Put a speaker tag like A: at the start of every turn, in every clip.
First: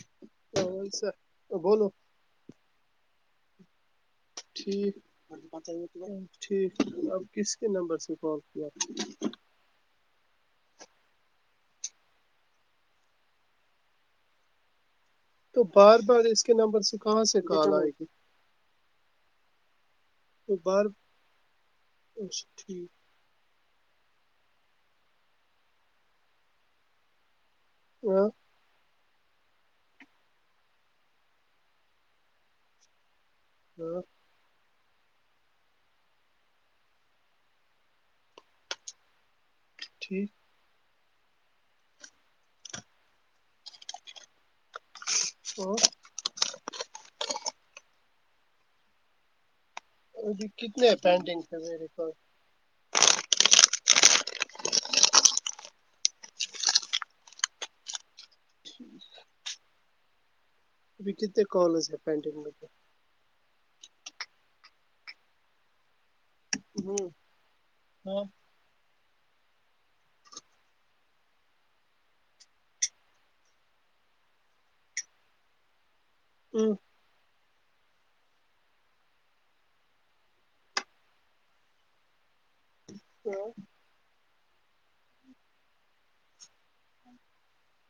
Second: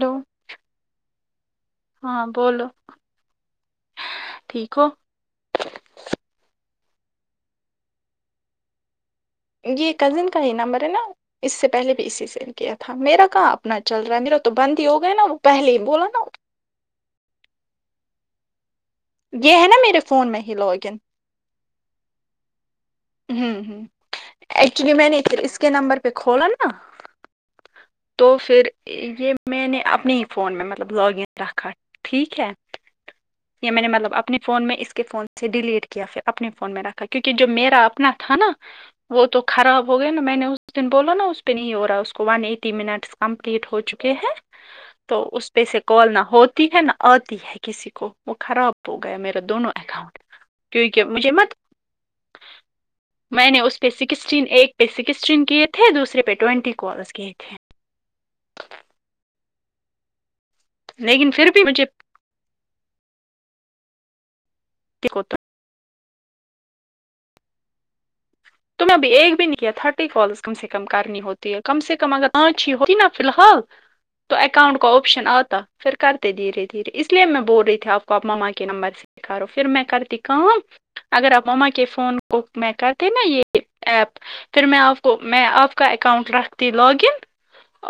A: Hello
B: تو ایسا تو بولو
A: ہاں بولو
B: ٹھیک ٹھیک اب کس کے نمبر سے کال کیا
A: جی یہ کزن کا ہی نمبر ہے نا اس سے پہلے بھی اس سے سینڈ کیا تھا میرا کہاں اپنا چل رہا ہے میرا تو بند ہی ہو گیا ہے نا وہ
B: تو
A: پہلے ہی
B: بار
A: بولا
B: بار
A: نا
B: اس کے نمبر سے کہاں سے کال آئے گی
A: یہ ہے نا میرے فون میں
B: او
A: ہی
B: باہر
A: لاگ ان
B: اچھا ٹھیک
A: ہوں ہوں ایکچولی میں نے پھر اس کے نمبر پہ کھولا نا تو
B: ہاں
A: پھر یہ میں نے اپنے ہی فون میں مطلب لاگ ان رکھا ٹھیک ہے یہ میں نے
B: ہاں
A: مطلب اپ نے فون میں اس کے فون سے ڈیلیٹ کیا پھر اپنے فون میں رکھا کیونکہ جو میرا اپنا تھا نا وہ تو خراب ہو گیا نا میں
B: ٹھیک
A: نے اس دن بولا نا اس پہ نہیں ہو رہا اس کو ون ایٹی منٹس کمپلیٹ ہو چکے ہیں تو اس پہ
B: اور
A: سے کال نہ ہوت تی ہے نا آتی ہے کسی کو وہ خراب ہو گیا میرا دونوں اکاؤنٹ
B: جی کتنے
A: کیونکہ مجھے
B: پینڈنگز
A: مت
B: ہیں میرے پاس
A: میں نے اس پہ سکسٹین ایک پہ سکسٹین کیے تھے دوسرے پہ ٹوینٹی کالز کیے تھے
B: ابھی
A: لیکن
B: کتنے
A: پھر بھی مجھے
B: کالز ہے پینڈنگ میں کے
A: [unintelligible]
B: ہوں ہاں
A: تم ابھی ایک بھی نہیں کیا تھرٹی کالز کم سے کم کرنی ہوتی ہے کم سے کم اگر پانچ ہی ہوتی نا فی الحال تو اکاؤنٹ کا آپشن آتا پھر کرتے دھیرے دھیرے اس اس لیے میں بول رہی تھی آپ کو آپ مما کے نمبر سے کرو پھر میں کرتی کام اگر آپ مما کے فون کو میں کرتے نا یہ ایپ پھر میں آپ کو میں آپ کا اکاؤنٹ رکھتی لاگ ان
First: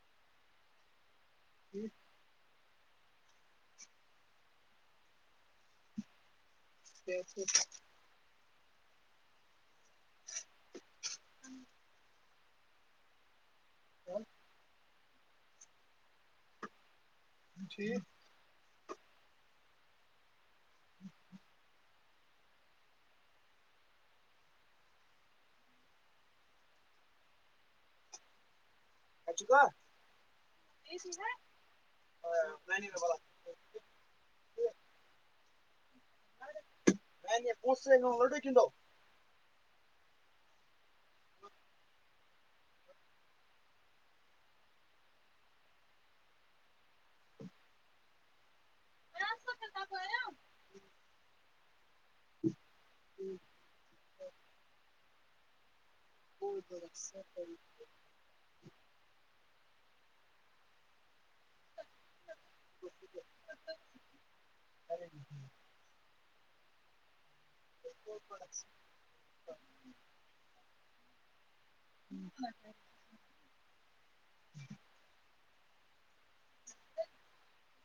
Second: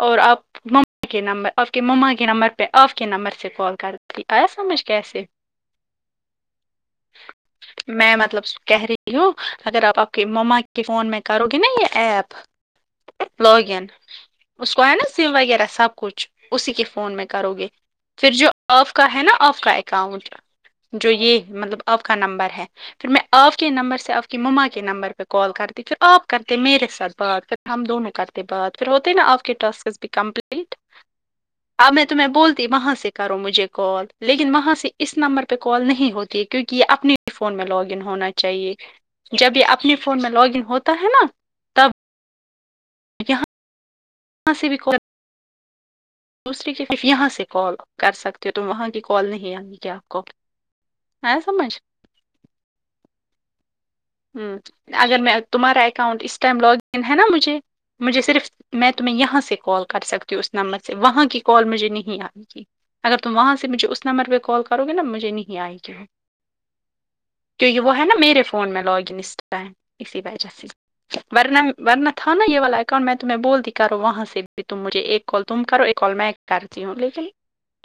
A: اور آپ ممی کے نمبر آپ کے مما کے نمبر پہ آپ کے نمبر سے کال کرتی آیا سمجھ کیسے
B: کیسے
A: میں مطلب کہہ رہی ہوں اگر آپ آپ کی مما کے فون میں کرو گی نا یہ ایپ لاگ ان اس کو ہے نا سم وغیرہ سب کچھ اسی کے فون میں کرو گے
B: ٹھیک
A: پھر جو آپ کا ہے نا آپ کا اکاؤنٹ جو یہ مطلب آپ کا نمبر ہے پھر میں آپ کے نمبر سے آپ کی مما کے نمبر کال کرتے پھر آپ کرتے میرے ساتھ بات پھر ہم دونوں کرت تے بات پھر ہوتے نا آپ کے ٹاسکس بھی کمپلیٹ
B: [unintelligible]
A: اب میں تمہیں بولتی وہاں سے کرو مجھے کال لیکن وہاں سے اس نمبر پہ کال نہیں ہوتی ہے کیونکہ یہ اپنی ہی فون میں لاگ ان ہونا چاہیے جب یہ اپنے فون میں لاگ ان ہوتا ہے نا تب یہاں ہاں سے بھی دوسری کہ صرف یہاں سے کال کر سکتے ہو تو وہاں کی کال نہیں آ گی کیا آپ کو ایا سمجھ
B: جوں
A: ہوں اگر میں تمہارا اکاؤنٹ اس ٹائم لاگن ہے نا مجھے مجھے صرف میں تمہیں یہاں سے کال کر سکتی ہوں اس نمبر سے وہاں کی کال مجھے نہیں آئے گی اگر تم وہاں سے مجھے اس نمبر پہ کال کرو گے نا مجھے نہیں آئے گی کیونکہ وہ ہے نا میرے فون میں لاگ ان اس ٹائم ای وجہ سے ورنہ ورنہ تھا نا یہ والا اکاؤنٹ میں تمہیں بول دی کرو وہاں سے بھی تم مجھے ایک کال تم کرو ایکال میں کرتی ہوں لیکن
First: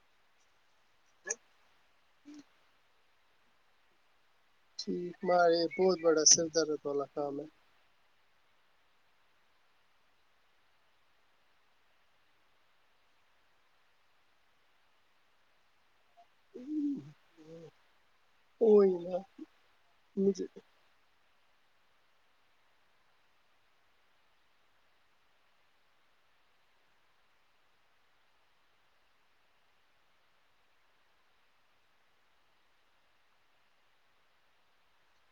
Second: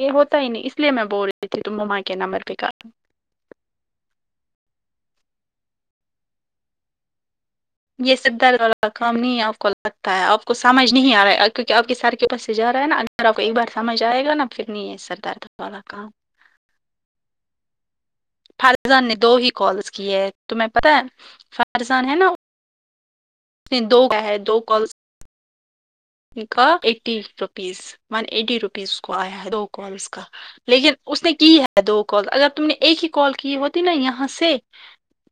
A: یہ ہوتا ہی نہیں اس اسے میں بول رہی تھی تم مما کے نمبر پے کرو
B: ٹا مارے یہ بہت بڑا سردارد والا کام ہے
A: یہ سد درد والا کام نہیں آپ کو لگتا ہے آپ کو سمجھ نہیں آ رہا کیوںکہ آپ کے سر کے پس سے جا رہا ہے نا سر آپ کو ایک بار سمجھ آئے گا نا پھر نہیں ہے سر دارد والا کام
B: کوئی
A: فارزان نے
B: نہ
A: دو ہی کالس کی ہے
B: مجھے
A: تمہیں پتاہ فارزان ہے نا دو میں ہے دو کال ان کا eighty rupees one eighty rupees کو آیا ہے دو کالس کا لیکن اس نے کی ہے دو کال اگر تم نے ایک ہی کال کی ہوتی نا یہاں سے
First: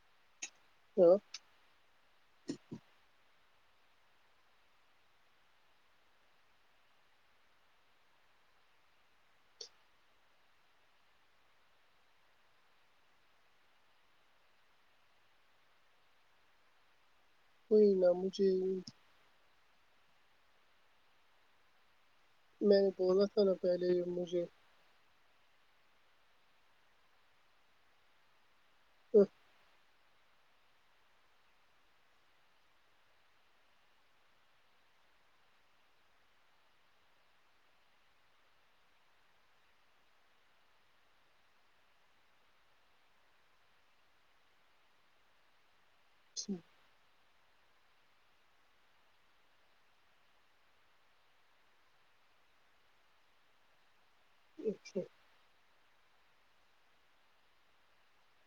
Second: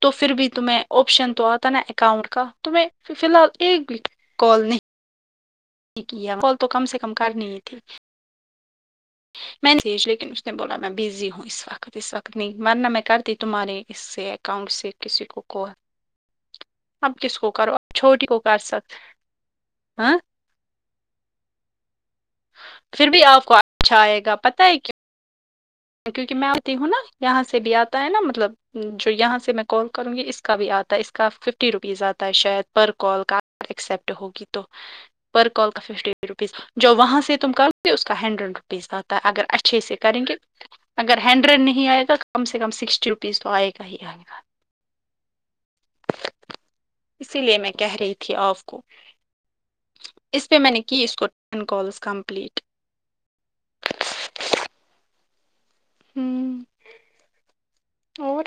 A: تو پھر بھی تمہیں
B: ہاں
A: آپشن تو آتا نا اکاؤنٹ کا تمہیں فی الحال ایک بھی کال نہیں یک ہے فال تو کم سے کم کرنی تھی میںج لیکن اس نے بولا میں بزی ہوں اس وقت اس وقت نہیں ورن میں کرتی تمہارے سے اکاؤنٹ سے کسی کو کول اب کس کو کرو
B: کوئی
A: آپ
B: نہ
A: چھوٹی کو
B: مجھے
A: کر سکتے ہاں
B: میں نے
A: پھر بھی
B: بولا
A: آپ
B: تھا
A: کو
B: نا پہلے
A: اچھا آئے گا
B: مجھے
A: پتا ہے کیا کیونکہ میں آتی ہوں نا یہاں سے بھی آتا ہے نا مطلب جو یہاں سے میں کال کروں گی اس کا بھی آتا ہے اس کا ففٹی روپیز آتا ہے شاید پر کال کا ایکسیپٹ ہوگا تو پر کال کا ففٹی روپیز جو وہاں سے تم کرو اس کا ہنڈریڈ روپیز آتا ہے اگر اچھے سے کریں گے اگر ہنڈریڈ نہیں آئے گا کم سے کم سکسٹی روپیز تو آئے گا ہی آئے گا
B: اچھا
A: اسی لیے میں کہہ رہی تھی آپ کو اس پہ میں نے کی اس کو ٹین کالز کمپلیٹ
B: اچھا
A: ہوں اور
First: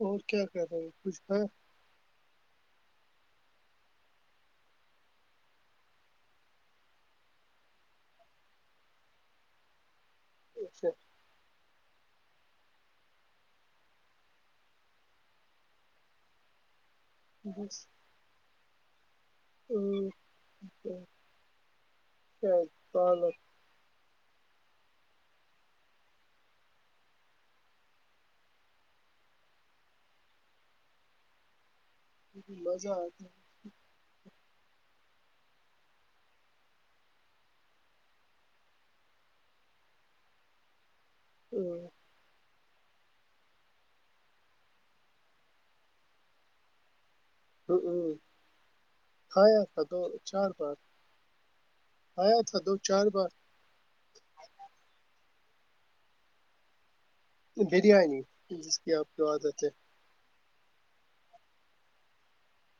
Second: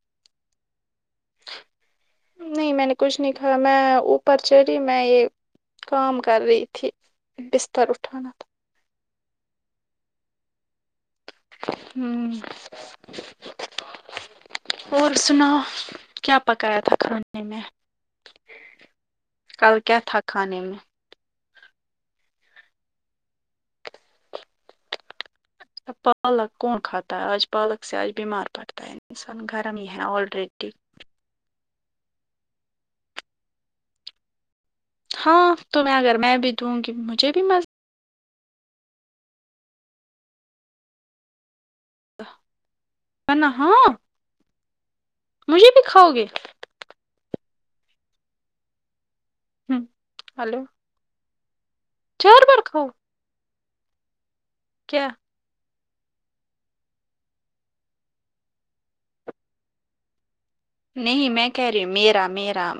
B: اور کیا کہ رہے ہے کچھ گ
A: نہیں میں نے کچھ نہیں کہا میں اوپر چڑ رہی میں یہ کام کر رہی تھی بستر اٹھانا تھا
B: اچھا
A: ہوں اور سنا کیا پکایا تھاکھر کھانے میں
B: بس
A: کل کیا تھاکان میں
B: اج پالک
A: اچھا پالک کون کھاتا ہے آج پالک سے آج بیمار پڑتا ہے انسان گرم ہی ہے آلرییڈی
B: ک مزہ آتی
A: ہاں تو میں اگر میں بھی دوں گی مجھے بھی مز
B: ہوں
A: نا ہاں مجھے بھی کھاؤ گے
B: ہ ہ ہ کھایا تھا دو چار
A: ہلو
B: بار آیا
A: چار
B: تھا
A: بار
B: دو
A: کھاؤ
B: چار بار
A: کیا
B: بریانی جس کی آپ کو عادت ہے
A: نہیں میں کہہ رہی میرا میرا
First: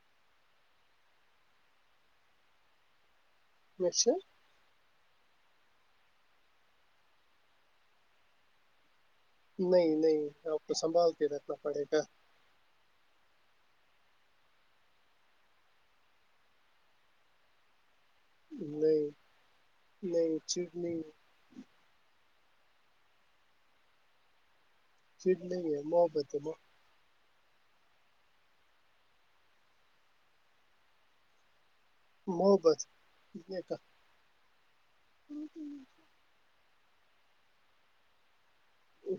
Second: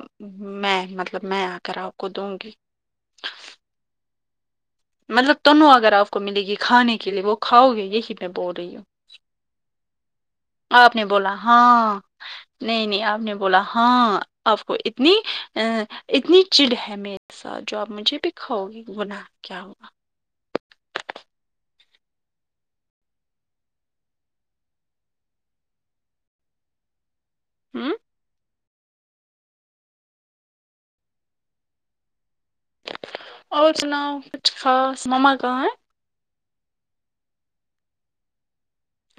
A: میں مطلب میں اگر آپکو دوں گی
B: [unintelligible]
A: مطلب تنو اگر آپ کو ملے گی کھانے کے لیے وہ کھاؤ گے یہی میں بول رہی ہوں
B: نہیں نہیں آپ کو
A: آپ نے
B: سنبھال کے
A: بولا
B: رکھنا پڑے
A: ہاں
B: گا
A: نہیں نہیں آپ نے بولا ہاں آپ کو اتنی اہ اتنی چڑ ہے میرے ساتھ جو آپ مجھے بھی کھاؤ گے
B: نہیں
A: گناہ کیا ہوا
B: نہیں چٹنی چٹ نہیں ہے محبت ہے نہ
A: ہوں
B: پو پوپ
A: اور سناؤ کچھ خاص مما کہا ہیں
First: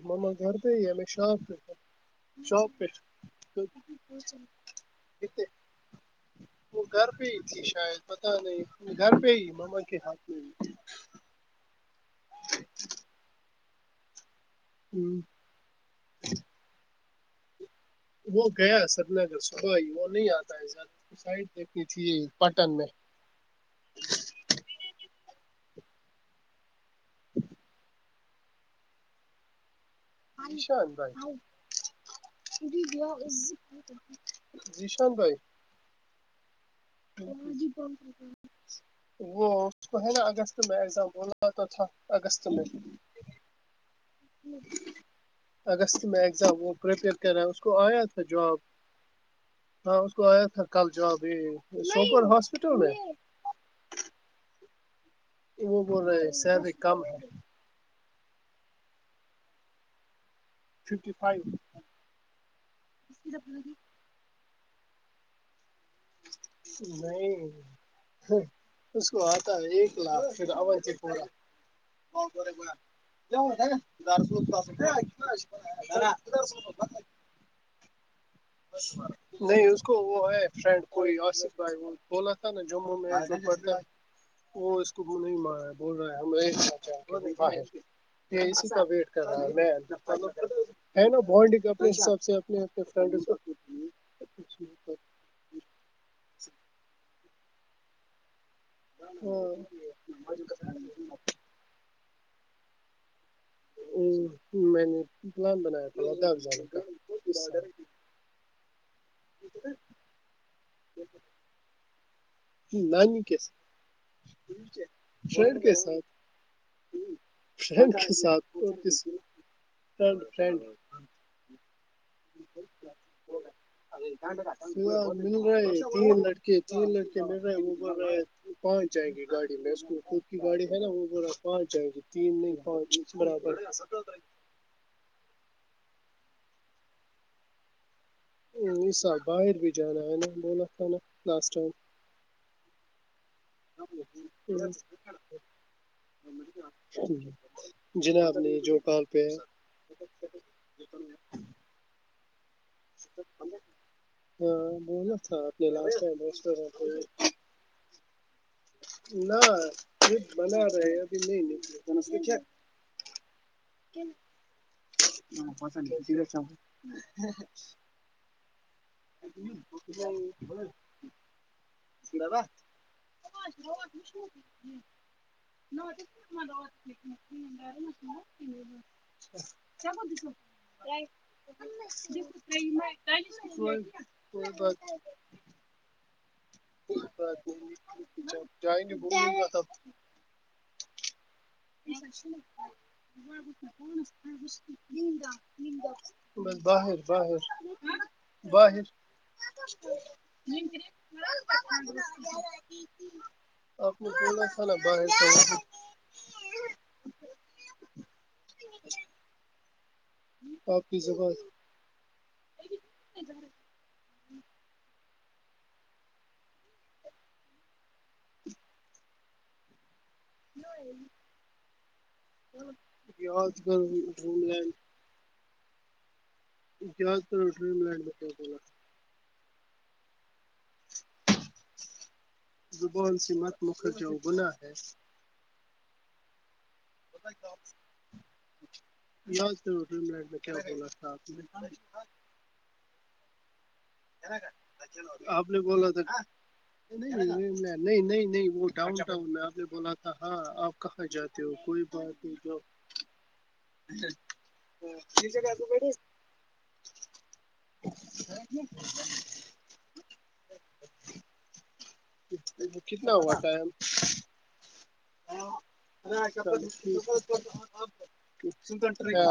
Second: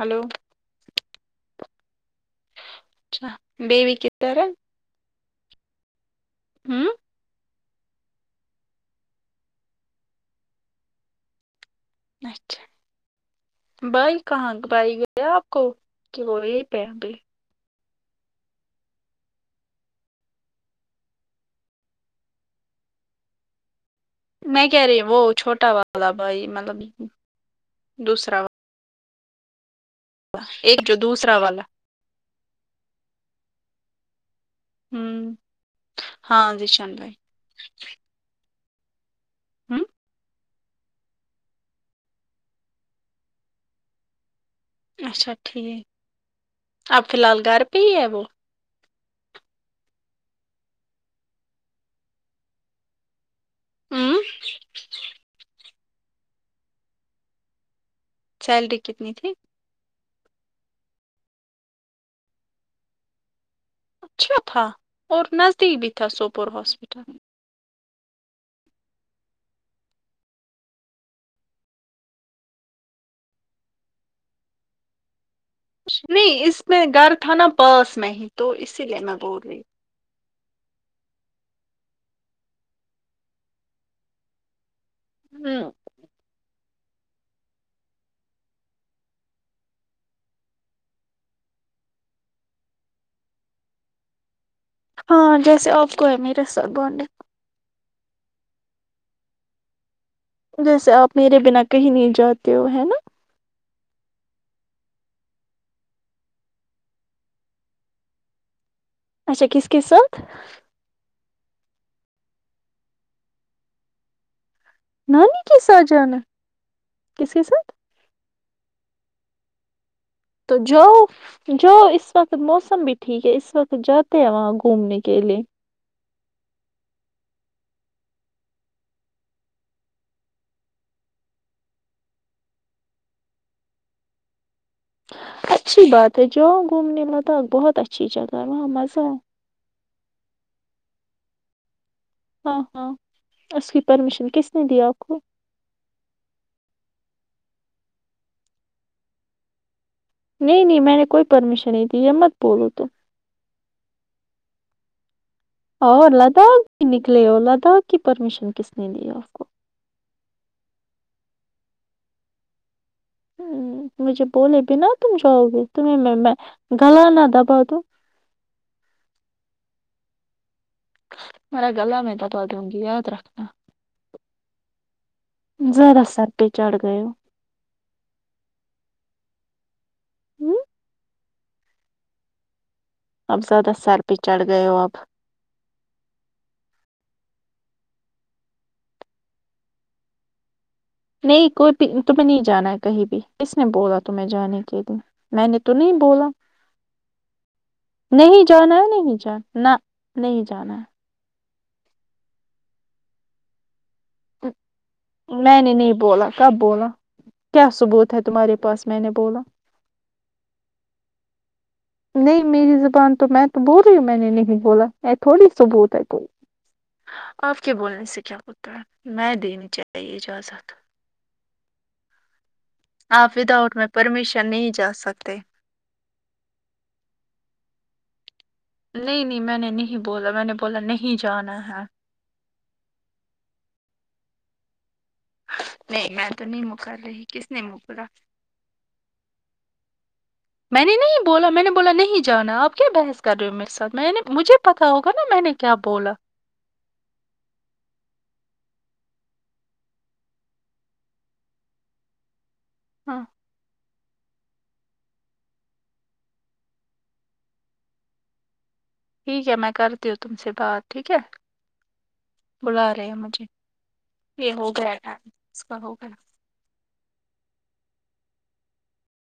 A: ہلو
B: مما گھر پے ہی ہے مئی شاپ پے تھا شاپ پے
A: اچھا
B: تو
A: بیوی کدھر ہے
B: وہ
A: ہوں
B: گھر پے ہی تھی شاید پتا نہیں گھر پہ ہی ماما کے ہاتھ میں بھی
A: اچھا بائی کہاں بائی
B: ہی۔
A: گیا کو کہ وہ یہی پیا ابھی
B: وہ گیا سری نگر صبح ہی وہ نہیں آتا ہے سائڈ دیکھنی تھی پٹن میں
A: میں کہہ رہی وہ چھوٹا والا بھائی مطلب دوسرا والا ایک
B: ذیشان
A: جو
B: بھای
A: دوسرا والا
B: ذیشان بھای
A: ہوں ہاں زیشان بھای
B: تیرج پمپ کو وہ
A: ہوں
B: اس کو ہے نا اگست میں ایگزام بولا تو تھا اگست میں
A: اچھا ٹھیک
B: اگست میں ایگزام وہ
A: اب
B: پریپیئر کر
A: فیلحل
B: رہا ہے
A: گھر
B: اس
A: پے
B: کو
A: ہی
B: آیا
A: ہے وہ
B: تھا
A: [inaudible]
B: جاب ہاں اس کو آیا تھا کل جوب ہی سوپر ہاسپٹل میں
A: اوں
B: وہ بول رہے سالاری کم ہے
A: سالاری کتنی تھی
B: ففٹی فائیو
A: اچھا تھا اور نزدیک بھی تھا سوپور ہاسپٹل
B: اہ ہوہ اس کو آتا ہے ایک لاکھ پر ہاور پڑا [unintelligible]
A: کچھ نہیں اس میں گھر تھا نا پاس میں ہی تو اسی لیے میں بول رہی
B: نہیں اس کو وہ ہے فرینڈ کوئی آصف بھائی وہ بولا تھا نا جموں میں وہ اس کو وہ نہیں مار رہا
A: ہوں
B: ہے بول رہے اسی کا ویٹ کر رہا ہوں میں ہے نا بانڈ اپنے حساب سے اپنے اپنے فرینڈ
A: ہاں جیسے آپ کو ہے میرے سات بانڈ
B: ہ
A: جیسے آپ میرے بنا کہیں نہیں جاتے ہو ہے نا
B: ہمم میں نے پلان بنایا تھاگ جان کا
A: اچھا کس کس ساتھ
B: یھیک نانی کے ساتھ فرینڈ کے ساتھ
A: کس کے ساتھ
B: فرینڈ کے ساتھ اور کس
A: تو جو جو اس اس وقت موسم بھی ٹھیک ہے اس وقت
B: فی
A: جاتے ہیں وہاں گھومنے
B: الحال
A: کے
B: مل
A: لیے
B: رہے ہیں تین لڑکے تین لڑکے مل رہے وہ بول رہے پہنچ جائیں گے گاڑی میں اس کو خود کی گاڑی ہے نا وہ پانچ جائے گی تین نہیں پانچ برابر
A: اچھی بات ہے جاؤں گھومنے مداق بہت اچھی جگہ ہے وہاں
B: ہمم اس
A: مزہ ہے
B: سال باہر بھی جانا ہے بولا تھا نا لسٹ ٹائم
A: ہاں ہاں اس کی پرمیشن کس نے دیا آپ کو
B: جنا اپ نے جو کال پہ
A: نہیں نہیں میں نے کوئی پرمیشن نہیں دی مت بولو تم
B: ہاں بول تھا آپ نے لاسٹ
A: اور
B: ٹائم
A: لداخ
B: ریسٹورینٹ
A: کی
B: پہ
A: نکلے ہو لداخ کی پرمیشن کس نے دی آپ
B: نہ
A: کو
B: یہ بنا رہے ابھی نہیں نکلے کیا
A: مجھے بولے بنا تم جاؤ
B: ہمم
A: گے
B: پسند
A: تمہیں میں میں گلا نہ دبا دوں میرا گلا میں دبا دوں گی یاد رکھنا
B: [unintelligible]
A: زیادہ سر پے چڑھ گئے ہو
B: [unintelligible] کیا بول تی تو نہیں کچھ بھی
A: اب زیادہ سر پہ چڑھ گیے ہو آپ
B: کوئی بات نہیں جب جائے ہے بول دیں گے تب [unintelligible]
A: نہیں کوئی بھی تمہیں نہیں جانا ہے کہیں بھی کس نے بولا تمہیں جانے کے لیے میں نے تو نہیں بولا
B: بس باہر باہر
A: نہیں جانا
B: باہر
A: ہے نہیں جانا نہ نہیں جانا
B: آپ نے بولا
A: ہے
B: تھا نا باہرکا
A: میں نے نہیں بولا کب بولا کیا ثبوت ہے تمہارے پاس میں نے بولا
B: آپ کی زبان
A: نہیں میری زبان تو میں تو بول رہی ہوں میں نے نہیں بولا ای تھوڑی ثبوت ہے کوئی آپ کے بولنے سے کیا ہوتا ہے میں دینی چاہی چاہے اجازت آپ
B: یاد
A: وداؤٹ
B: کرو
A: میں
B: بھول
A: پرمیشن
B: گے
A: نہیں جا سکتے
B: کیا کر ڈریم لینڈ بتا بولا
A: نہیں نہیں میں نے نہیں بولا میں نے بولا نہیں جانا ہے
B: زبان سے مت مکھر جاؤ گنا ہے
A: نہیں میں تو نہیں مکر رہی کس نے مکرا
B: یاد کرو پھر میں نے کیا
A: میں
B: بولا
A: نے
B: تھا
A: نہیں بولا میں نے بولا نہیں جانا آپ کیا بحث کر رہے ہو میرے ساتھ میں نے مجھے پتا ہوگا نا
B: نے
A: میں
B: آپ
A: نے کیا بولا
B: تھا نہیں نہیں میں نہیں نہیں نہیں وہ ڈاؤن ٹاؤن میں آپ نے بولا تھا ہاں آپ کہاں جاتے تو کوئی بات ہے تو
A: ہاں
B: [unintelligible]
A: ٹھیک ہے میں کرتی ہوں تم سے بات ٹھیک ہے بلا رہے
B: کتنا
A: ہیں
B: ہوا
A: مجھے
B: ٹائم
A: یہ ہوگیا ہے
B: ہاںن [unintelligible]